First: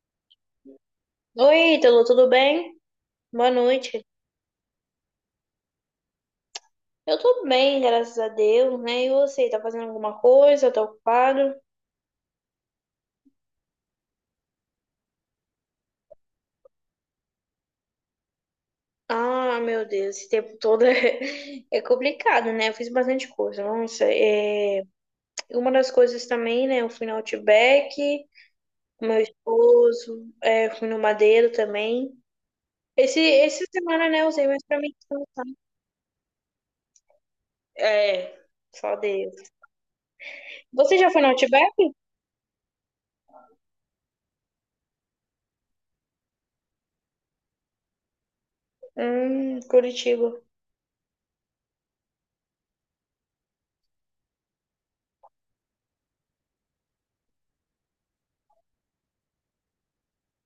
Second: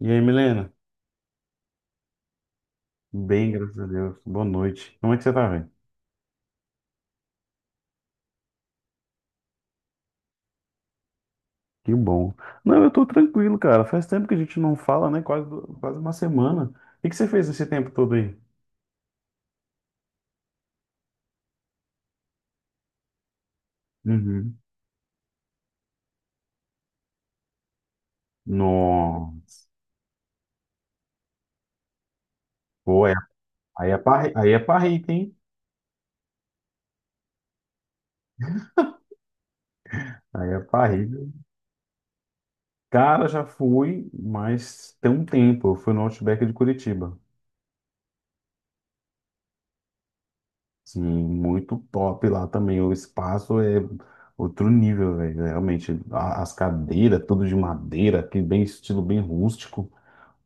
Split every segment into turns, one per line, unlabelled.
E aí, Milena?
Oi, Ítalo, tudo bem? Boa
Bem, graças a
noite.
Deus. Boa noite. Como é que você tá, velho?
Eu tô bem, graças a Deus, né? E você, tá fazendo alguma coisa? Tá ocupado?
Que bom. Não, eu tô tranquilo, cara. Faz tempo que a gente não fala, né? Quase uma semana. O que que você fez esse tempo todo aí?
Ah, meu Deus, esse tempo todo é complicado, né? Eu fiz bastante coisa. Nossa,
Uhum.
é... uma das coisas também, né? Eu fui no Outback, com meu
Nossa.
esposo, é, fui no Madeiro também.
Pô,
Essa
aí é
semana, né, eu
parri,
usei
aí é
mais pra mim.
parrita, hein?
É, só Deus.
Aí é
Você já foi no
parrita.
Outback?
Cara, já fui, mas tem um tempo. Eu fui no Outback de Curitiba.
Curitiba.
Sim, muito top lá também. O espaço é outro nível, velho. Realmente, as cadeiras, tudo de madeira, que bem estilo bem rústico.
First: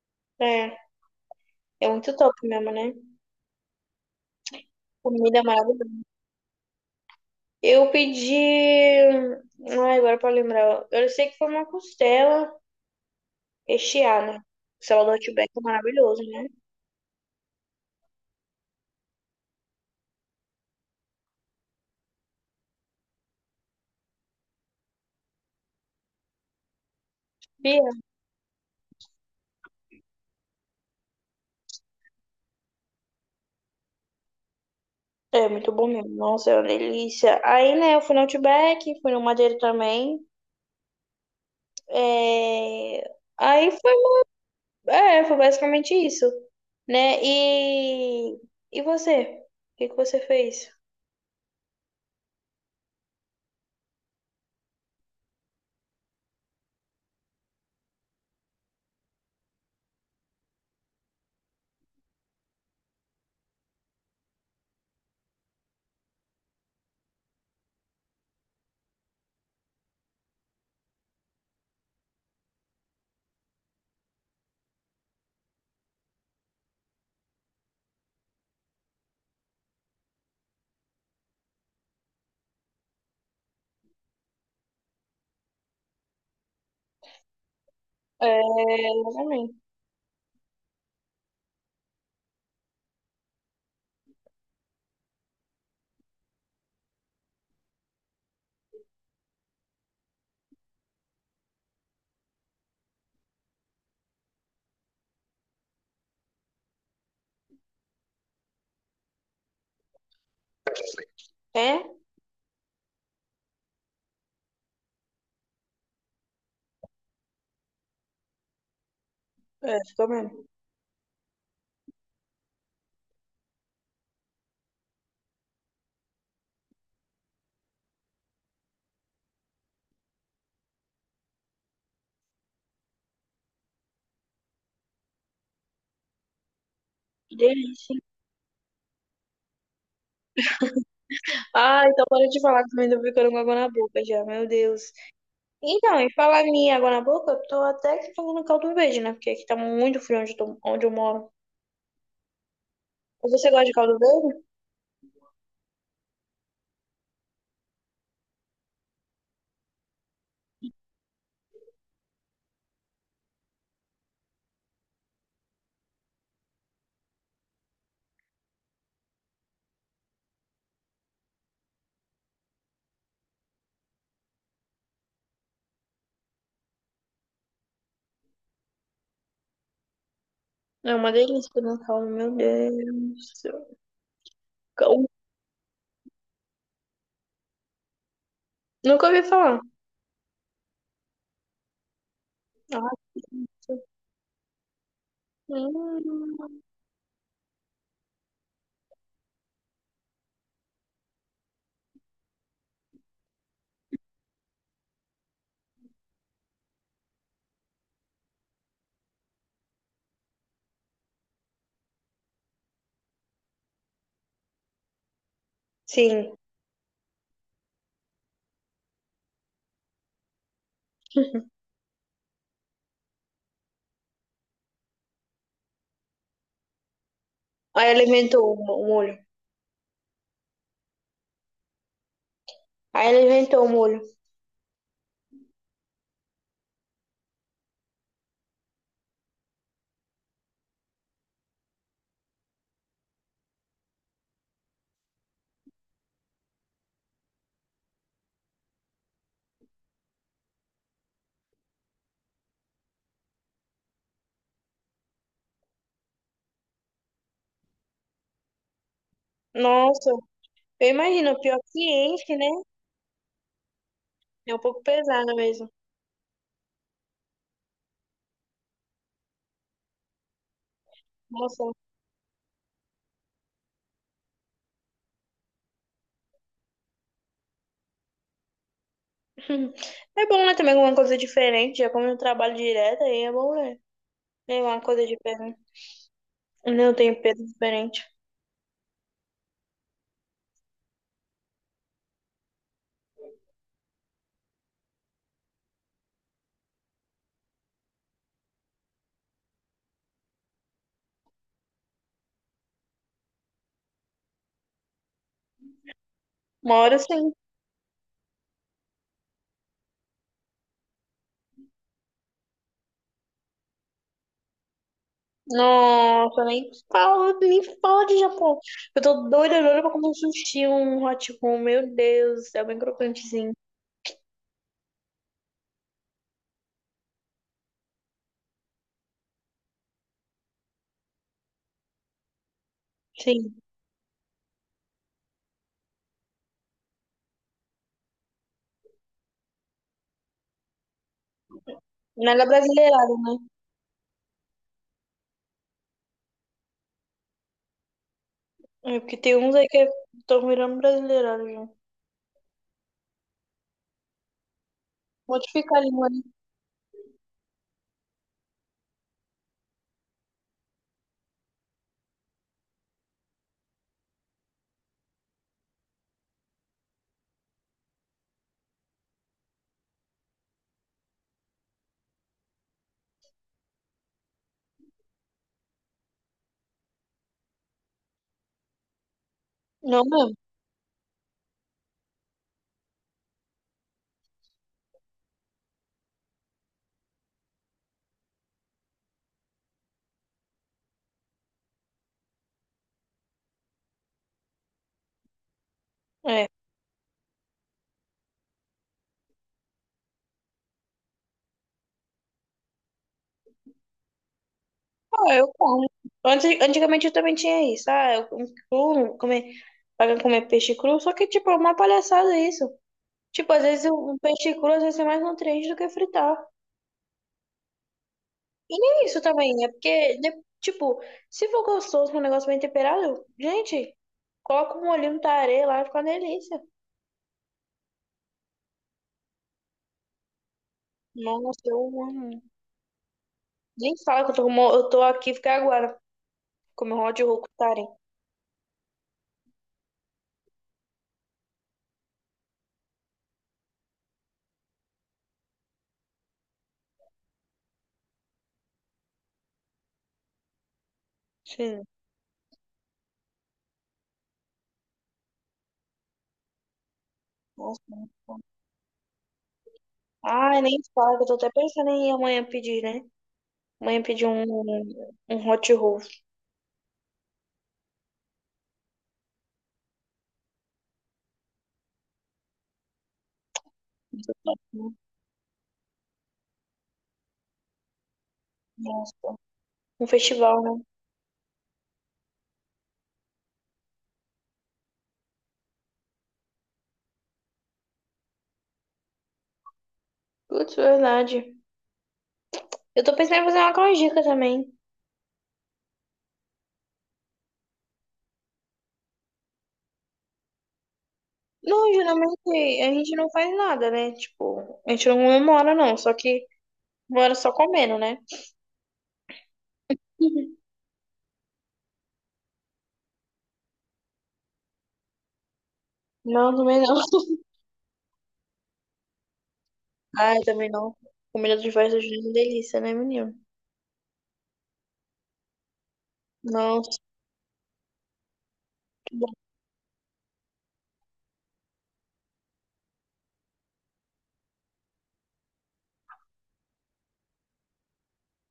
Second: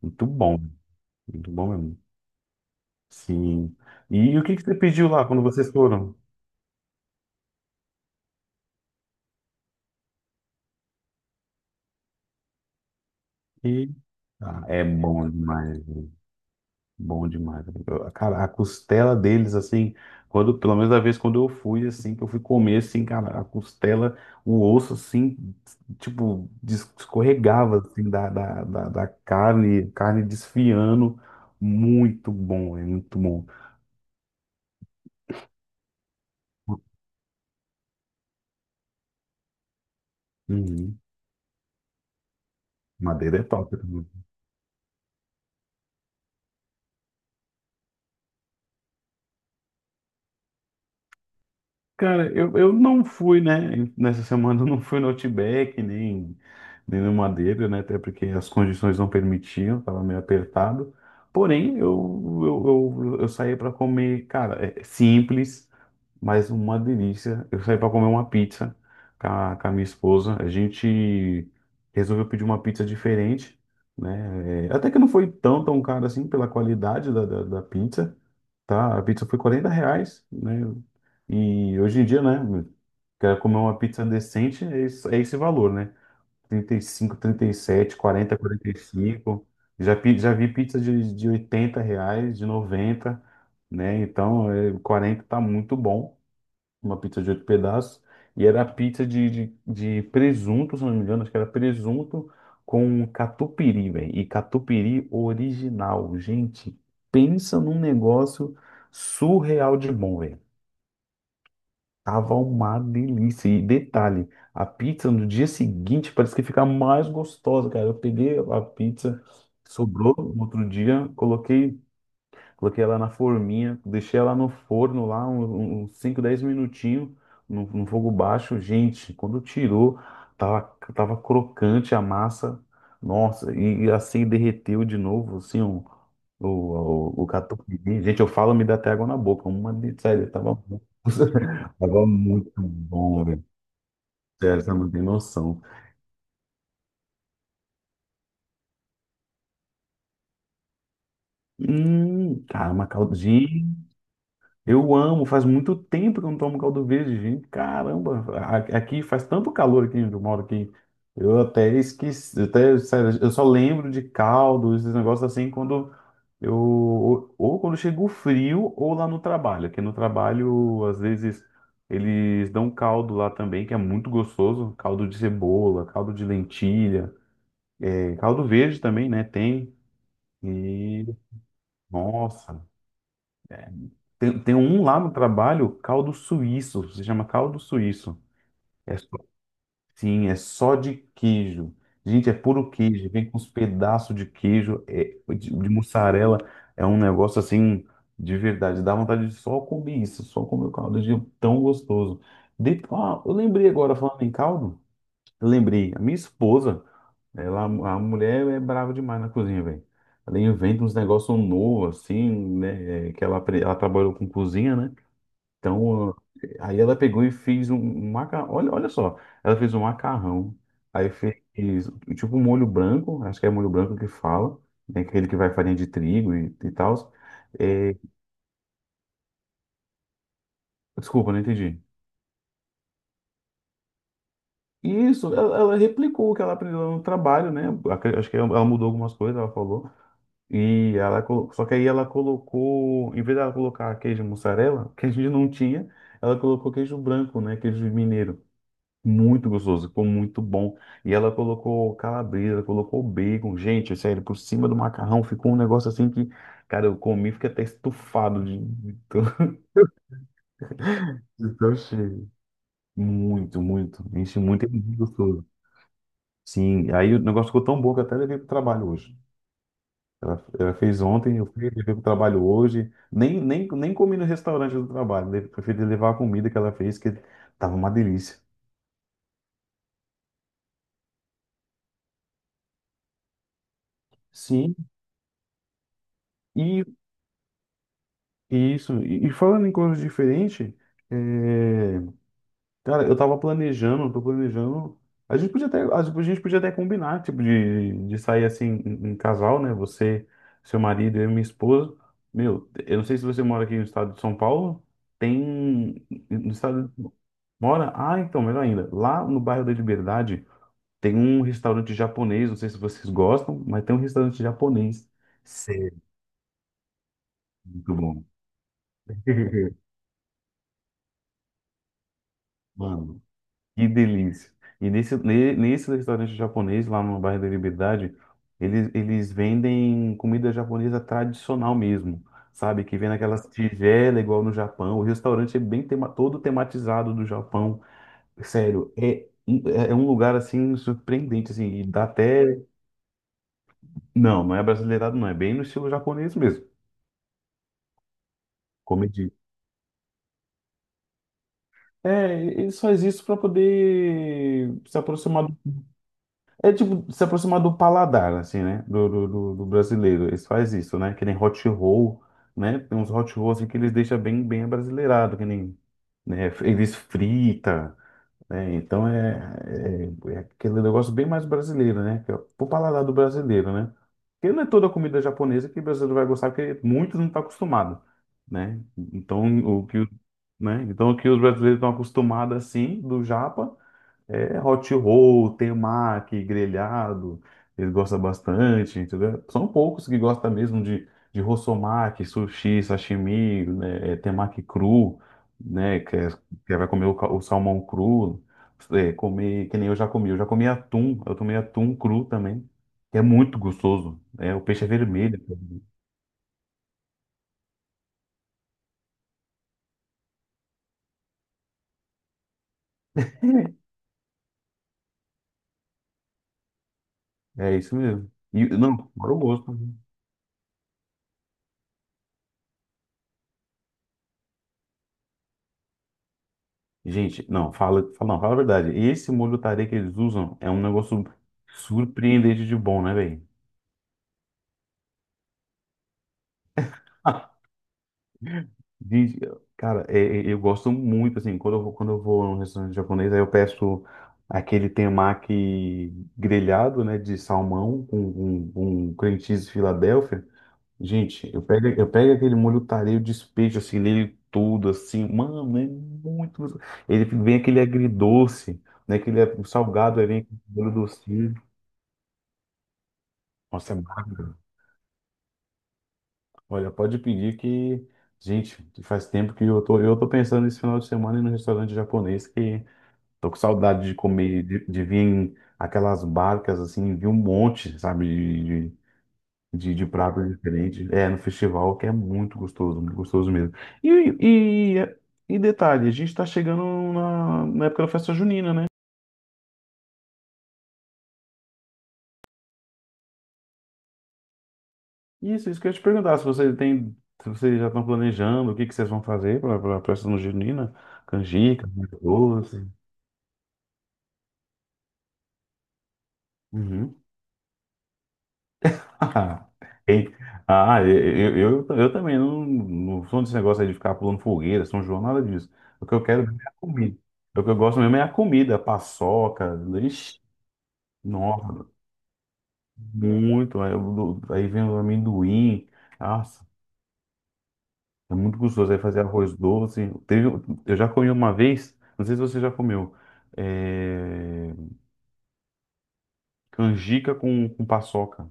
Muito bom,
É,
muito bom
é
mesmo.
muito top mesmo, né?
Sim. E o que que você pediu lá
Comida
quando vocês
maravilhosa.
foram?
Eu pedi. Ai, agora pra lembrar. Eu sei que foi uma costela
E
recheada.
é
Costela do
bom
Outback é
demais, viu?
maravilhoso, né?
Bom demais. Cara, a costela deles assim, quando pelo menos da vez quando eu fui assim, que eu fui comer assim, cara, a costela, o osso assim, tipo, escorregava
Bia?
assim da carne, carne desfiando. Muito bom, é muito bom.
É muito bom mesmo. Nossa, é uma delícia. Aí, né, eu fui no Outback, fui no Madeiro também.
Uhum.
É...
Madeira é
Aí
top, né?
foi. É, foi basicamente isso. Né? E. E você? O que que você fez?
Cara, eu não fui, né? Nessa semana eu não fui no Outback, nem no Madeira, né? Até porque as condições não permitiam, tava meio apertado. Porém, eu saí para comer, cara, é simples, mas uma delícia. Eu saí para comer uma pizza com a minha esposa. A gente resolveu pedir uma pizza diferente, né? É, até que não foi tão cara assim pela qualidade da pizza. Tá, a pizza foi R$ 40, né? E hoje em dia, né? Quero comer uma pizza decente, é esse valor, né? 35, 37,
É,
40,
eu
45.
também.
Já, já vi pizza de R$ 80, de 90, né? Então, 40 tá muito bom, uma pizza de oito pedaços, e era pizza de presunto, se não me engano, acho que era presunto com catupiry, velho, e catupiry original. Gente, pensa num negócio surreal de bom, velho.
É?
Tava uma delícia. E detalhe, a pizza no dia seguinte parece que fica mais gostosa, cara. Eu peguei a pizza,
É, ficou
sobrou
mesmo.
no outro dia, coloquei ela na forminha, deixei ela no forno lá uns 5, 10 minutinhos no fogo baixo. Gente, quando tirou, tava, tava crocante a massa. Nossa, e assim derreteu de novo, assim, o
Que delícia.
catupiry. Gente, eu falo, me dá até água na boca. Sério, tava,
Ah, então
tava
para de
muito
falar que também tô
bom,
ficando com
velho.
água na boca já. Meu
Sério, você não
Deus.
tem noção.
Então, e falar minha água na boca, eu tô até que fazendo caldo verde, né? Porque aqui tá muito frio onde onde eu moro.
Cara, uma
Você gosta de
caldinha.
caldo verde?
Eu amo, faz muito tempo que eu não tomo caldo verde, gente. Caramba, aqui faz tanto calor aqui onde eu moro que eu até esqueci, eu até, sério, eu só lembro de caldo, esses negócios assim, quando ou quando chega o frio ou lá no trabalho, que no trabalho, às vezes, eles dão caldo lá também, que é muito gostoso, caldo de cebola, caldo de lentilha, caldo verde também, né, tem,
É
e,
uma delícia no caldo, meu
nossa.
Deus do céu.
Tem um lá
Cal-
no trabalho, caldo suíço, se chama caldo suíço. É
Nunca
só-
ouvi falar.
sim, é só de queijo. Gente, é puro queijo, vem com uns
Nossa.
pedaços de queijo, de mussarela,
Hum.
é um negócio assim, de verdade, dá vontade de só comer isso, só comer o caldo, de tão gostoso. Eu lembrei agora, falando em caldo, eu lembrei, a minha esposa, a mulher é brava demais na cozinha, velho. Ela inventa uns negócios novos, assim, né, que ela trabalhou com cozinha, né? Então,
Sim.
aí ela pegou e fez um macarrão. Olha, olha só, ela fez um macarrão, aí fez tipo um molho branco, acho que é molho branco que fala, né? Aquele que vai farinha de trigo e tal.
Aí
é,
ela inventou o mo- o molho.
Desculpa, não entendi.
Aí ela inventou o molho.
Isso, ela replicou o que ela aprendeu no trabalho, né? Acho que ela mudou algumas coisas, ela falou. Só que aí ela colocou, em vez dela colocar queijo mussarela, que a gente não tinha, ela colocou queijo branco, né? Queijo mineiro. Muito gostoso, ficou muito bom. E ela colocou calabresa, colocou bacon. Gente, sério, por cima do macarrão ficou um negócio assim que, cara, eu comi, fiquei até estufado de, tão
Nossa, eu imagino,
de
pior é
tão
que
cheio.
enche, né?
Muito, muito. Enche
É um
muito, é
pouco
muito
pesado
gostoso.
mesmo.
Sim, aí o negócio ficou tão bom que eu até levei pro trabalho hoje. Ela fez ontem, eu fui,
Nossa.
levei pro trabalho hoje. Nem comi no restaurante do trabalho, preferi levar a comida que ela fez, que tava uma delícia.
É bom, né? Também alguma coisa diferente. Já como eu trabalho direto, aí é bom, né? É
Sim.
uma coisa diferente.
E
Eu tenho peso diferente.
Isso, e falando em coisas diferentes, é, cara, eu tava planejando, tô planejando. A gente podia até, a gente podia até combinar, tipo, de sair assim em casal, né? Você, seu marido, eu e minha esposa. Meu, eu não sei se você mora aqui no estado de São Paulo, tem. No
Uma
estado.
hora sim.
Mora? Ah, então, melhor ainda. Lá no bairro da Liberdade tem um restaurante japonês, não sei se vocês gostam, mas tem um restaurante japonês. Sério,
Nossa, nem fala, nem
muito
fala de
bom.
Japão. Eu tô doida, doida pra comer um sushi, um hot roll. Meu Deus, do céu, bem
Mano,
crocantezinho.
que delícia. E nesse restaurante japonês, lá no bairro da Liberdade, eles vendem comida japonesa tradicional mesmo, sabe? Que vem naquelas
Sim,
tigelas igual no Japão. O restaurante é bem tema, todo tematizado do Japão. Sério, é um lugar assim surpreendente, assim, e dá até.
nada brasileirado.
Não, não é brasileirado, não. É bem no estilo japonês mesmo.
É porque
Comedi.
tem uns aí que estão virando brasileirado já.
É, ele só existe para poder se aproximar.
Modificar a língua, né?
É tipo se aproximar do paladar, assim, né? Do brasileiro. Eles faz isso, né? Que nem hot roll, né? Tem uns hot rolls assim, que eles deixam bem, bem abrasileirado, que nem, né? Eles frita, né? Então é aquele negócio bem mais brasileiro, né? Que é pro paladar do brasileiro, né? Porque não é toda comida japonesa que o brasileiro vai gostar, porque muitos não estão acostumados, né? Então o que,
Não
o-
mesmo?
né? Então o que os brasileiros estão acostumados assim, do japa. É hot roll, temaki, grelhado, eles gostam bastante, entendeu? São poucos que gostam mesmo de rossomaki, sushi, sashimi, né, temaki cru, né, que, é-
É.
que é, vai comer o salmão cru, comer, que nem eu já comi, atum, eu tomei atum cru também, que é muito gostoso, o peixe é
Ah,
vermelho.
eu como. Antes, antigamente eu também tinha isso. Ah, eu como cru, comer, pra comer peixe cru. Só que, tipo, é uma palhaçada isso. Tipo, às vezes o peixe cru às vezes é mais nutriente do que fritar.
É isso mesmo. E,
E
não,
nem isso
para o
também, é
gosto, né?
porque, de- tipo, se for gostoso com um negócio bem temperado, gente, coloca um molhinho no tarê lá e fica uma delícia.
Gente, não, fala, fala, não, fala a verdade. Esse molho tarê que eles usam é um negócio
Nossa, eu amo.
surpreendente de bom, né, velho?
Nem fala que eu eu tô aqui ficar agora, comer um hot roll com tarê.
Gente, cara, eu gosto muito, assim, quando eu vou, num restaurante japonês, aí eu peço aquele temaki grelhado, né, de salmão com cream cheese Filadélfia. Gente, eu
Sim,
pego, aquele molho tarê, eu despejo, assim, nele tudo, assim, mano, é muito. Ele vem aquele
nossa, muito bom.
agridoce, né, aquele salgado, aí vem aquele
Ai, nem
molho
fala
doce.
que eu tô até pensando em ir amanhã pedir, né?
Nossa, é
Amanhã pedir um,
maravilhoso.
um hot roll.
Olha, pode pedir que. Gente, faz tempo que eu tô, pensando nesse final de semana ir no restaurante japonês que tô com saudade de comer, de, vir em aquelas barcas assim, vi um monte, sabe,
Nossa,
de
um
pratos
festival, né?
diferentes. É, no festival que é muito gostoso mesmo. E, e, e detalhe, a gente tá chegando na época da festa junina, né?
Putz, verdade. Eu tô pensando em fazer uma canjica também.
Isso que eu ia te perguntar, se você tem, se vocês já estão planejando o que que vocês vão fazer para a festa junina, canjica,
Não, geralmente
doce.
a gente não faz nada, né? Tipo, a gente não comemora, não. Só que
Uhum.
mora só comendo, né?
Ei, ah, eu também não, não sou desse negócio aí de ficar pulando fogueira, São João, nada disso. O que eu quero
Não,
mesmo é a
também não.
comida. O que eu gosto mesmo é a comida, paçoca, ixi,
Ai, também não. Comida de
nossa,
festa junina é uma delícia, né, menino?
muito. Aí, aí vem o amendoim, ah
Nossa,
É muito gostoso. Aí
que
fazer
bom.
arroz doce. Teve, eu já comi uma vez, não sei se você já comeu, é, canjica com paçoca.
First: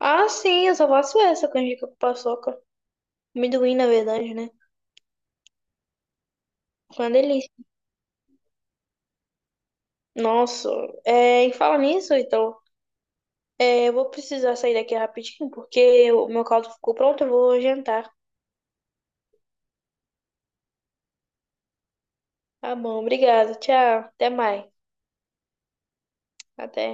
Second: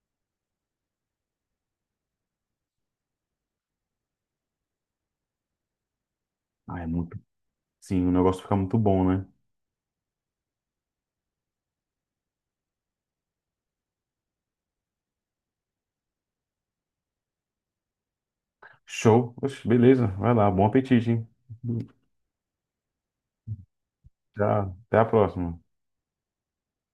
Ah, sim, eu só faço essa canjica com paçoca. Amendoim, na verdade, né?
Ah, é
Fica uma
muito.
delícia.
Sim, o negócio fica muito bom, né?
Nossa, é, e fala nisso, então. É, eu vou precisar sair daqui rapidinho, porque o meu caldo ficou pronto, eu vou jantar.
Show. Oxe, beleza. Vai lá. Bom apetite, hein?
Tá bom, obrigada. Tchau. Até
Já,
mais.
até a próxima.
Até.